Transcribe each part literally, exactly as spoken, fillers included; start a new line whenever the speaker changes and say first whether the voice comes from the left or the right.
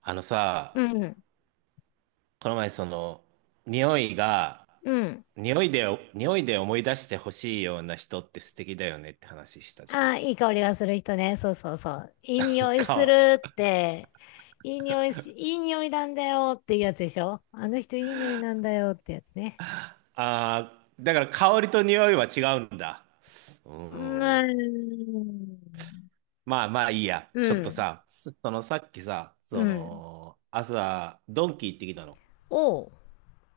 right: あの
left: う
right: さ、
left: ん。
right: この前その、匂いが、
left: うん。
right: 匂いで、匂いで思い出してほしいような人って素敵だよねって話したじゃ
left: あ
right: ん。
left: あ、いい香りがする人ね。そうそうそう。いい 匂いす
right: か、
left: るって。いい匂いし、いい匂いなんだよっていうやつでしょ？あの人いい匂いなんだよってやつね。
right: あー、だから香りと匂いは違うんだ。うー
left: うー
right: ん。
left: ん。
right: まあまあいいや。
left: う
right: ちょっと
left: ん。
right: さ、そそのさっきさ、
left: う
right: そ
left: ん。
right: の、朝、ドンキ行ってきたの。
left: おう。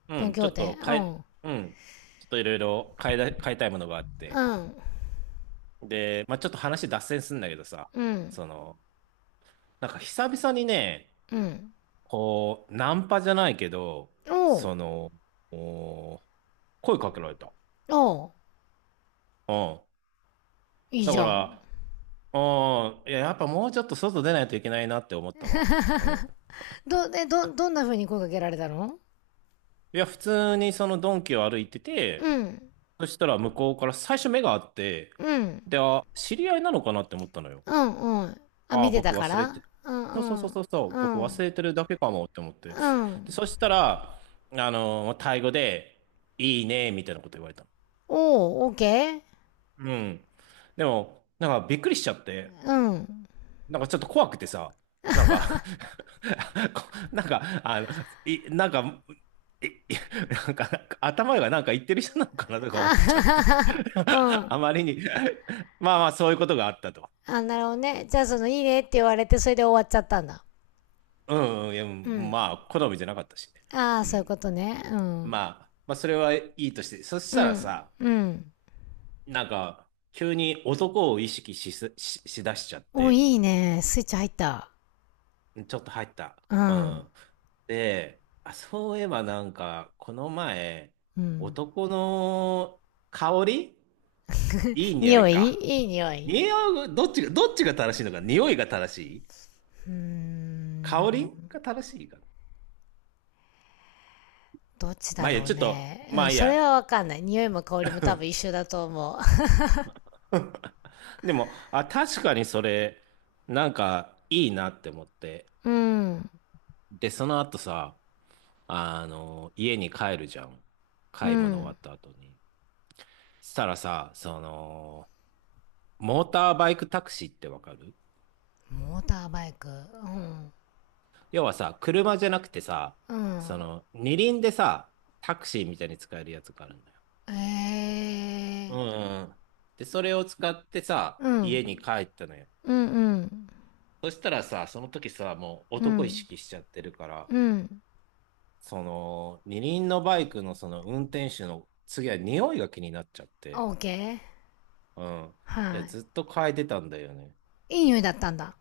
right: う
left: ドン
right: ん、
left: キ
right: ち
left: ホ
right: ょ
left: ー
right: っ
left: テ。
right: と
left: う
right: 変え、
left: ん。
right: うん、ちょっといろいろ変えだ、変えたいものがあっ
left: う
right: て。
left: ん。
right: で、まあちょっと話脱線するんだけどさ、
left: うん。
right: その、なんか久々にね、
left: うん。
right: こう、ナンパじゃないけど、
left: おう。
right: その、お声かけられた。
left: おう。
right: うん。
left: いい
right: だ
left: じ
right: か
left: ゃん。
right: ら、うん、いや、やっぱもうちょっと外出ないといけないなって思ったわ。うん。
left: ど、え、ど、どんな風に声かけられたの？
right: いや、普通にそのドンキを歩いてて、
left: うん。
right: そしたら向こうから最初目があって、
left: うん。
right: で、あ、知り合いなのかなって思ったのよ。
left: うん。うん。あ、
right: あ
left: 見
right: あ、
left: てた
right: 僕
left: か
right: 忘れて
left: ら。
right: る。
left: うん
right: そうそう
left: う
right: そう
left: ん。
right: そうそう、
left: う
right: 僕
left: ん。
right: 忘れてるだけかもって思って。
left: う
right: で、
left: ん。
right: そしたら、あのタイ語で、いいね、みたいなこと言われた。
left: おー、OK？
right: うん。でも、なんかびっくりしちゃって、
left: うん。
right: なんかちょっと怖くてさ、なんか こなんか、あの、い、なんか、い、いなんか、頭がなんか言ってる人なのかなとか思っ
left: あ
right: ちゃ
left: は
right: っ
left: は
right: て、
left: はは。う ん。
right: あまりに。まあまあ、そういうことがあったと。
left: あ、なるほどね。じゃあ、その、いいねって言われて、それで終わっちゃったんだ。
right: うん、うん、いや、う
left: う
right: ん
left: ん。
right: まあ、好みじゃなかったしね。
left: ああ、
right: う
left: そういうこ
right: ん。
left: とね。う
right: ま
left: ん。
right: あ、まあ、それはいいとして、そし
left: う
right: たら
left: ん。
right: さ、
left: うん。
right: なんか、急に男を意識しす、し、しだしちゃっ
left: お、
right: て、
left: いいね。スイッチ入った。
right: ちょっと入った。
left: う
right: う
left: ん。
right: ん。で、あ、そういえばなんか、この前、
left: うん。
right: 男の香りいい匂
left: 匂
right: い
left: い、
right: か。
left: いい匂い。
right: 匂い、どっちが、どっちが正しいのか、匂いが正しい
left: うー
right: 香り
left: ん。
right: が正しいかな。
left: どっちだ
right: まあいいや、
left: ろう
right: ちょっと、
left: ね。う
right: ま
left: ん、
right: あいい
left: それ
right: や。
left: はわかんない。匂いも香りも多分一緒 だと思う。
right: でも、あ、確かにそれ、なんか、いいなって思って。
left: うん。
right: で、その後さ、あの、家に帰るじゃん。
left: う
right: 買い物終
left: ん。
right: わった後に。したらさ、その、モーターバイクタクシーってわかる？
left: モーターバイク。うん。
right: 要はさ、車じゃなくてさ、
left: うん。
right: その、二輪でさ、タクシーみたいに使えるやつがあるのよ。
left: ええ
right: うん
left: ー。
right: うん。で、それを使ってさ、
left: う
right: 家に
left: ん。
right: 帰ったのよ。
left: うんうん。
right: そしたらさ、その時さ、もう
left: う
right: 男意
left: ん。
right: 識しちゃってるから、
left: うん。
right: その、二輪のバイクのその運転手の次は匂いが気になっちゃって、
left: オーケー。
right: うん。いや、
left: は
right: ずっと嗅いでたんだよね。
left: い。いい匂いだったんだ。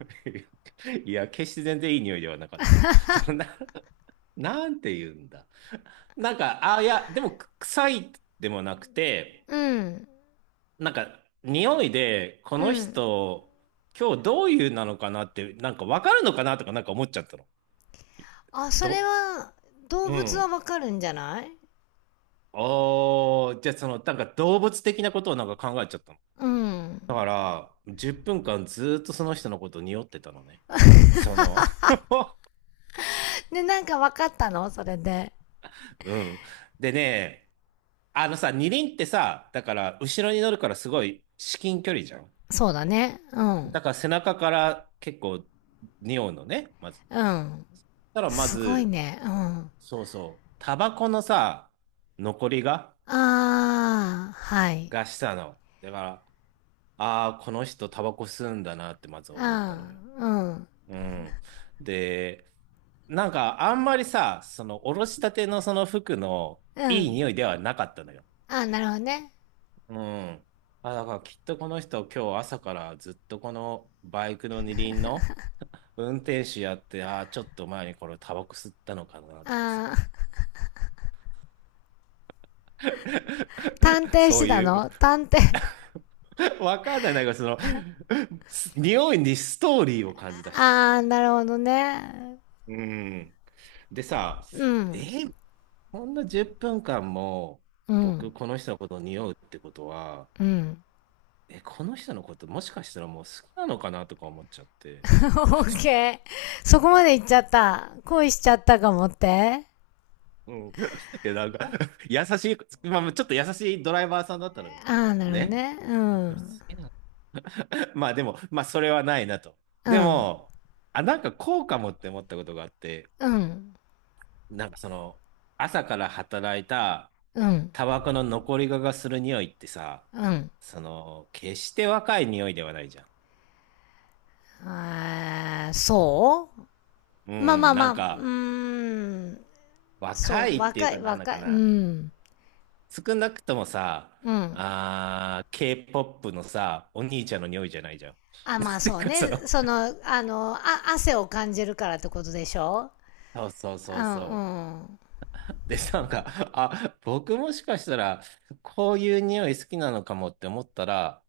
right: いや、決して全然いい匂いではなかった。そのな、なんて言うんだ。なんか、あ、いや、でも、く臭いでもなくて、
left: うん。
right: なんか、匂いで、こ
left: う
right: の
left: ん。
right: 人、今日どういうなのかなって、なんか分かるのかなとか、なんか思っちゃったの。
left: あ、それ
right: ど、
left: は、動
right: う
left: 物は
right: ん。
left: わかるんじゃない？
right: おー、じゃあその、なんか動物的なことをなんか考えちゃったの。
left: うん。
right: だから、じゅっぷんかんずーっとその人のこと匂ってたのね。その
left: で、なんかわかったの？それで。
right: うん。でね、あのさ、二輪ってさ、だから、後ろに乗るからすごい至近距離じゃん。
left: そうだね。うん。
right: だから背中から結構匂うのね、まず
left: う
right: ね。
left: ん。
right: そしたらま
left: すごい
right: ず、
left: ね。うん。
right: そうそう、タバコのさ、残りが、
left: あー、はい。
right: がしたの。だから、ああ、この人タバコ吸うんだなってまず思ったの
left: あ
right: よ。
left: ー、うん。
right: うん。で、なんかあんまりさ、そのおろしたてのその服の
left: う
right: いい
left: ん。
right: 匂いではなかったのよ。
left: あー、なるほどね。
right: うん。あ、だからきっとこの人今日朝からずっとこのバイクの二輪の運転手やって、ああ、ちょっと前にこれタバコ吸ったのかなとか
left: あ
right: さ。
left: ー、探 偵し
right: そ
left: て
right: う
left: た
right: いう。
left: の？探偵。
right: わかんない。なんかその、す匂いにストーリーを感じ出したの。
left: あー、なるほどね。
right: うん。でさ、
left: う
right: え
left: ん。
right: ーこんなじゅっぷんかんも
left: う
right: 僕
left: ん。
right: この人のことを匂うってことは、
left: うん。
right: え、この人のこともしかしたらもう好きなのかなとか思っちゃっ
left: オ
right: て。
left: ッケー。そこまで行っちゃった。恋しちゃったかもって。
right: うん。いや、なんか優しい、まあ、ちょっと優しいドライバーさんだったのよ。
left: あー、なるほど
right: ね。
left: ね。う
right: あ、これ好
left: ん。
right: きな？ まあでも、まあそれはないなと。
left: う
right: で
left: ん。
right: も、あ、なんかこうかもって思ったことがあって、
left: うん。
right: なんかその、朝から働いた
left: うん。
right: タバコの残り香がする匂いってさ、
left: うん。
right: その、決して若い匂いではないじゃん。
left: あー、そ
right: う
left: う。まあま
right: ん、
left: あま
right: な
left: あ、
right: ん
left: う
right: か、
left: ーん。そ
right: 若
left: う、
right: いっていう
left: 若
right: か
left: い、
right: なんだ
left: 若
right: か
left: い、う
right: な。
left: ん。
right: 少なくともさ、
left: うん。
right: あー、K-ケーポップ のさ、お兄ちゃんの匂いじゃないじゃん。
left: あ、
right: な
left: ま
right: ん
left: あ
right: ていう
left: そう
right: かそ
left: ね。
right: の、
left: その、あの、あ、汗を感じるからってことでしょ？
right: そうそう
left: う
right: そう
left: ん、
right: そう。
left: うん。
right: で、なんか、あ、僕もしかしたら、こういう匂い好きなのかもって思ったら、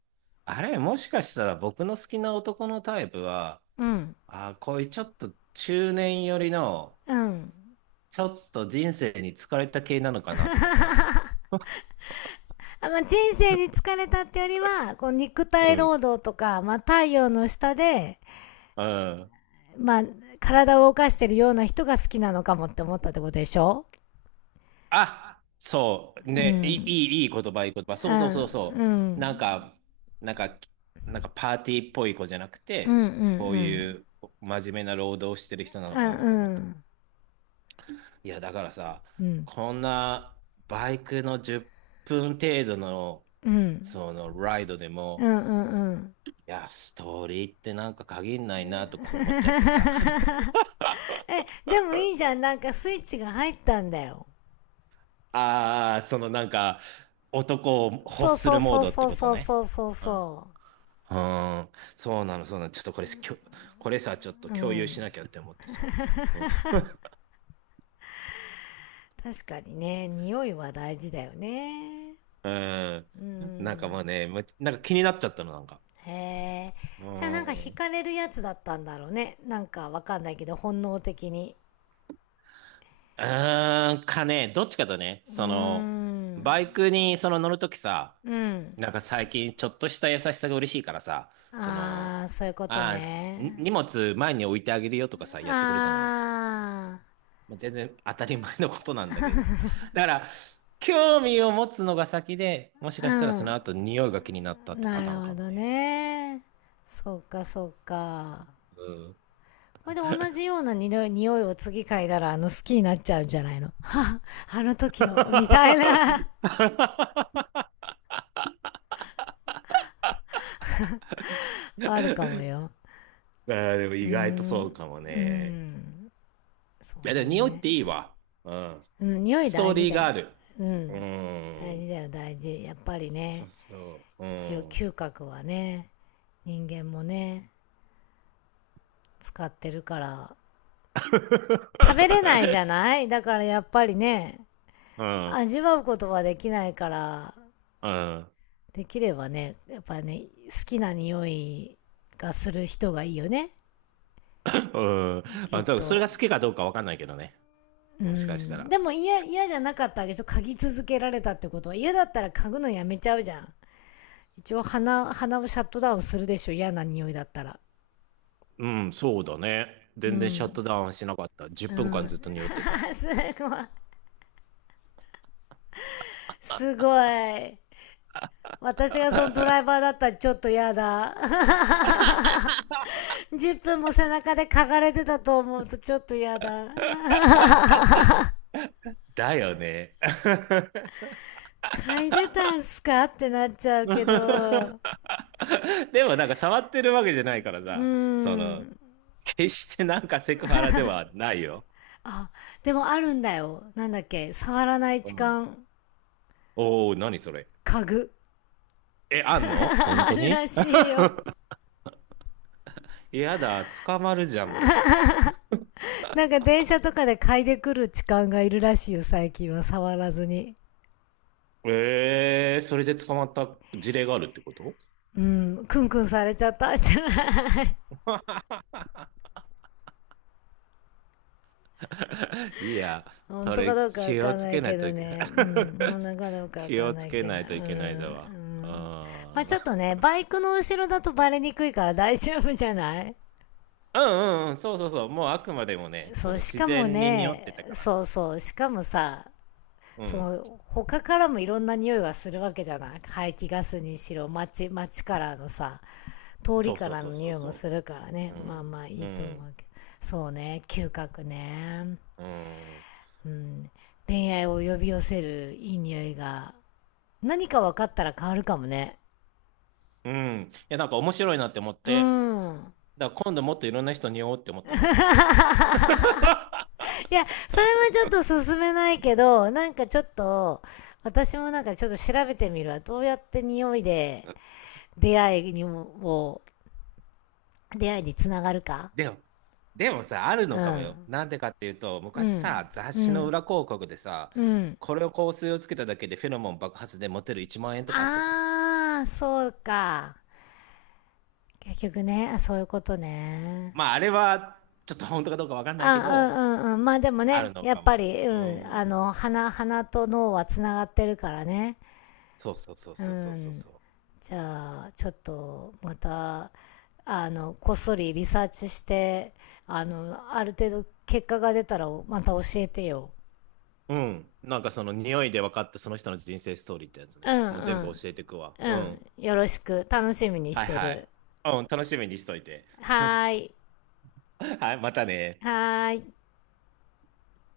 right: あれ、もしかしたら僕の好きな男のタイプは、
left: うん、
right: あ、こういうちょっと中年寄りの、
left: うん。
right: ちょっと人生に疲れた系なのかなとかさ。
left: あ、まあ、人生に疲れたってよりは、こう肉
right: う
left: 体
right: ん。
left: 労働とか、まあ、太陽の下で、
right: うん。
left: まあ、体を動かしてるような人が好きなのかもって思ったってことでしょ？
right: あ、そう。
left: う
right: ね、いい、
left: ん。
right: いいいい言葉、いい言葉。
left: う
right: そうそうそう
left: ん、う
right: そう。なん
left: ん。
right: か、なんか、なんかパーティーっぽい子じゃなく
left: うん、うん、
right: て、
left: う
right: こうい
left: ん。
right: う真面目な労働をしてる人なの
left: う
right: か
left: ん、
right: なとか思っ。
left: うん。
right: いや、だからさ、
left: うん、
right: こんなバイクのじゅっぷん程度の、
left: うん。
right: そのライドで
left: う
right: も、
left: ん、うん、うん。
right: いや、ストーリーってなんか限んないなとか思っちゃってさ。
left: え、でもいいじゃん。なんかスイッチが入ったんだよ。
right: ああ、そのなんか、男を欲
left: そう
right: す
left: そう
right: るモー
left: そう
right: ドっ
left: そ
right: て
left: う
right: こと
left: そうそ
right: ね。
left: うそう
right: うん。う
left: そ
right: ーん、そうなの、そうなの。ちょっとこれ、きょ、これさ、ちょっと
left: う。う
right: 共有
left: ん。
right: しなきゃって思ってさ。うん。
left: 確かにね、匂いは大事だよね。
right: うん
left: う
right: なんかま
left: ん。
right: あね、むなんか気になっちゃったの、なんか。
left: へえ。
right: う
left: じゃあ、なんか惹
right: ん。
left: かれるやつだったんだろうね。なんかわかんないけど、本能的に。
right: うーん、かね、どっちかだね。
left: うー
right: その、
left: ん。
right: バイクにその乗るときさ、
left: うん。
right: なんか最近ちょっとした優しさが嬉しいからさ、その、
left: ああ、そういうこと
right: ああ、に
left: ね。
right: 荷物前に置いてあげるよとかさ、やってくれたのよ。
left: あ
right: まあ全然当たり前のことなんだけど。だから、興味を持つのが先で、もし
left: あ、
right: か
left: う
right: したらその
left: ん。
right: 後匂いが気になったってパ
left: な
right: タ
left: る
right: ーン
left: ほ
right: かも
left: ど
right: ね。
left: ね。そうか、そうか。
right: うん。
left: これで同じ ような匂い匂いを次嗅いだら、あの、好きになっちゃうんじゃないの？は、あの時
right: あ
left: の、みたいな。あるかもよ。
right: あ、でも
left: うー
right: 意外とそう
left: ん。
right: かも
left: う
right: ね。
left: ん。そ
right: い
left: う
right: や、で
left: だ
right: も匂いっ
left: ね。
right: ていいわ。うん。
left: うん、匂い
right: スト
left: 大
right: ー
left: 事
right: リー
left: だ
right: が
left: よ。
right: ある。
left: う
right: う
left: ん。大事
right: ん。
left: だよ、大事。やっぱり
right: そ
left: ね、
right: うそう。う
left: 一応
right: ん。
left: 嗅覚はね、人間もね、使ってるから、食べれな いじゃない？だからやっぱりね、
right: うん。
left: 味わうことはできないから、
right: うん。
left: できればね、やっぱね、好きな匂いがする人がいいよね、
right: うん。ま
left: きっ
right: あ、多分それ
left: と。
right: が好きかどうかわかんないけどね。
left: う
right: もしかした
left: ん。
right: ら。
left: でも嫌、
right: す
left: 嫌じゃなかったわけでしょ？嗅ぎ続けられたってことは。嫌だったら嗅ぐのやめちゃうじゃん。一応鼻、鼻をシャットダウンするでしょ？嫌な匂いだったら。
right: うん、そうだね。
left: う
right: 全然シャッ
left: ん。
right: トダウンしなかった。10
left: う
right: 分間
left: ん。
right: ずっと匂ってた。
left: あ、すごい。すごい。私がそのドライ バーだったらちょっと嫌だ。じゅっぷんも背中で嗅がれてたと思うとちょっと嫌だ。
right: だよね。
left: 嗅いでたんすか？ってなっちゃうけ ど。
right: でもなんか触ってるわけじゃないから
left: う
right: さ、その、
left: ん。
right: 決してなんかセクハラではないよ。
left: でもあるんだよ。なんだっけ。触らない
right: う
left: 痴
right: ん。
left: 漢。
right: おお、何それ。
left: 嗅ぐ。
right: え、あんの本
left: あ
right: 当
left: る
right: に？
left: らしいよ。
right: やだ、捕まるじゃん、僕。
left: なんか電車とかで嗅いでくる痴漢がいるらしいよ、最近は。触らずに。
right: ええ、それで捕まった事例があるってこと？
left: うん、クンクンされちゃったんじゃない？
right: いや、
left: 本
right: そ
left: 当か
right: れ
left: どうかわ
right: 気
left: か
right: を
left: ん
right: つ
left: ない
right: けな
left: け
right: いと
left: ど
right: いけない。
left: ね。うん、本 当かどうかわ
right: 気
left: かん
right: を
left: な
right: つ
left: い
right: け
left: けど。う
right: な
left: ん、
right: いといけない
left: う
right: だわ。
left: ん。まあ
right: あ
left: ちょっと
right: ー、
left: ね、バイクの後ろだとバレにくいから大丈夫じゃない？
right: うんうんうん、そうそうそう。もうあくまでもね、そ
left: そう、
right: の
left: し
right: 自
left: かも
right: 然に匂って
left: ね、
right: たから
left: そう
right: さ。
left: そう、しかもさ、
right: う
left: そ
right: ん。
left: の、他からもいろんな匂いがするわけじゃない？排気ガスにしろ、街、街からのさ、通り
right: そう
left: か
right: そう
left: ら
right: そう
left: の
right: そう
left: 匂いも
right: そ
left: するから
right: う。
left: ね。
right: う
left: まあ
right: ん。
left: まあい
right: う
left: いと思う
right: ん。
left: けど。そうね、嗅覚ね。
right: うん。
left: うん、恋愛を呼び寄せるいい匂いが何か分かったら変わるかもね。
right: うん。いや、なんか面白いなって思っ
left: う
right: て。
left: ん。
right: だから今度もっといろんな人に会おうって思ったの。
left: いや、それはちょっと進めないけど、なんかちょっと、私もなんかちょっと調べてみるわ。どうやって匂いで出会いにも、出会いにつながるか。
right: でも、でもさ、ある
left: う
right: のかもよ。
left: ん。
right: なんでかっていうと、
left: う
right: 昔
left: ん。
right: さ、雑
left: う
right: 誌の
left: ん。
right: 裏広告でさ、
left: うん。
right: これを香水をつけただけでフェロモン爆発でモテるいちまんえん円とかあったじゃん。
left: あー、そうか。結局ね、そういうことね。
right: まあ、あれは、ちょっと本当かどうかわかんないけど、
left: あ、うんうんうん。まあでも
right: ある
left: ね、
right: の
left: や
right: か
left: っ
right: も
left: ぱ
right: よ。
left: り、
right: う
left: うん。
right: ん。
left: あの、鼻、鼻と脳はつながってるからね。
right: そうそうそう
left: う
right: そうそうそう
left: ん。
right: そ
left: じゃあ、ちょっと、また、あの、こっそりリサーチして、あの、ある程度結果が出たら、また教えてよ。
right: う。うん。なんかその匂いで分かったその人の人生ストーリーってやつ
left: うん
right: ね。
left: う
right: もう全部
left: ん。
right: 教えてくわ。
left: う
right: うん。
left: ん。よろしく。楽しみにし
right: はい
left: て
right: はい。
left: る。
right: うん、楽しみにしといて。
left: はーい。
right: はい、またね。
left: はーい。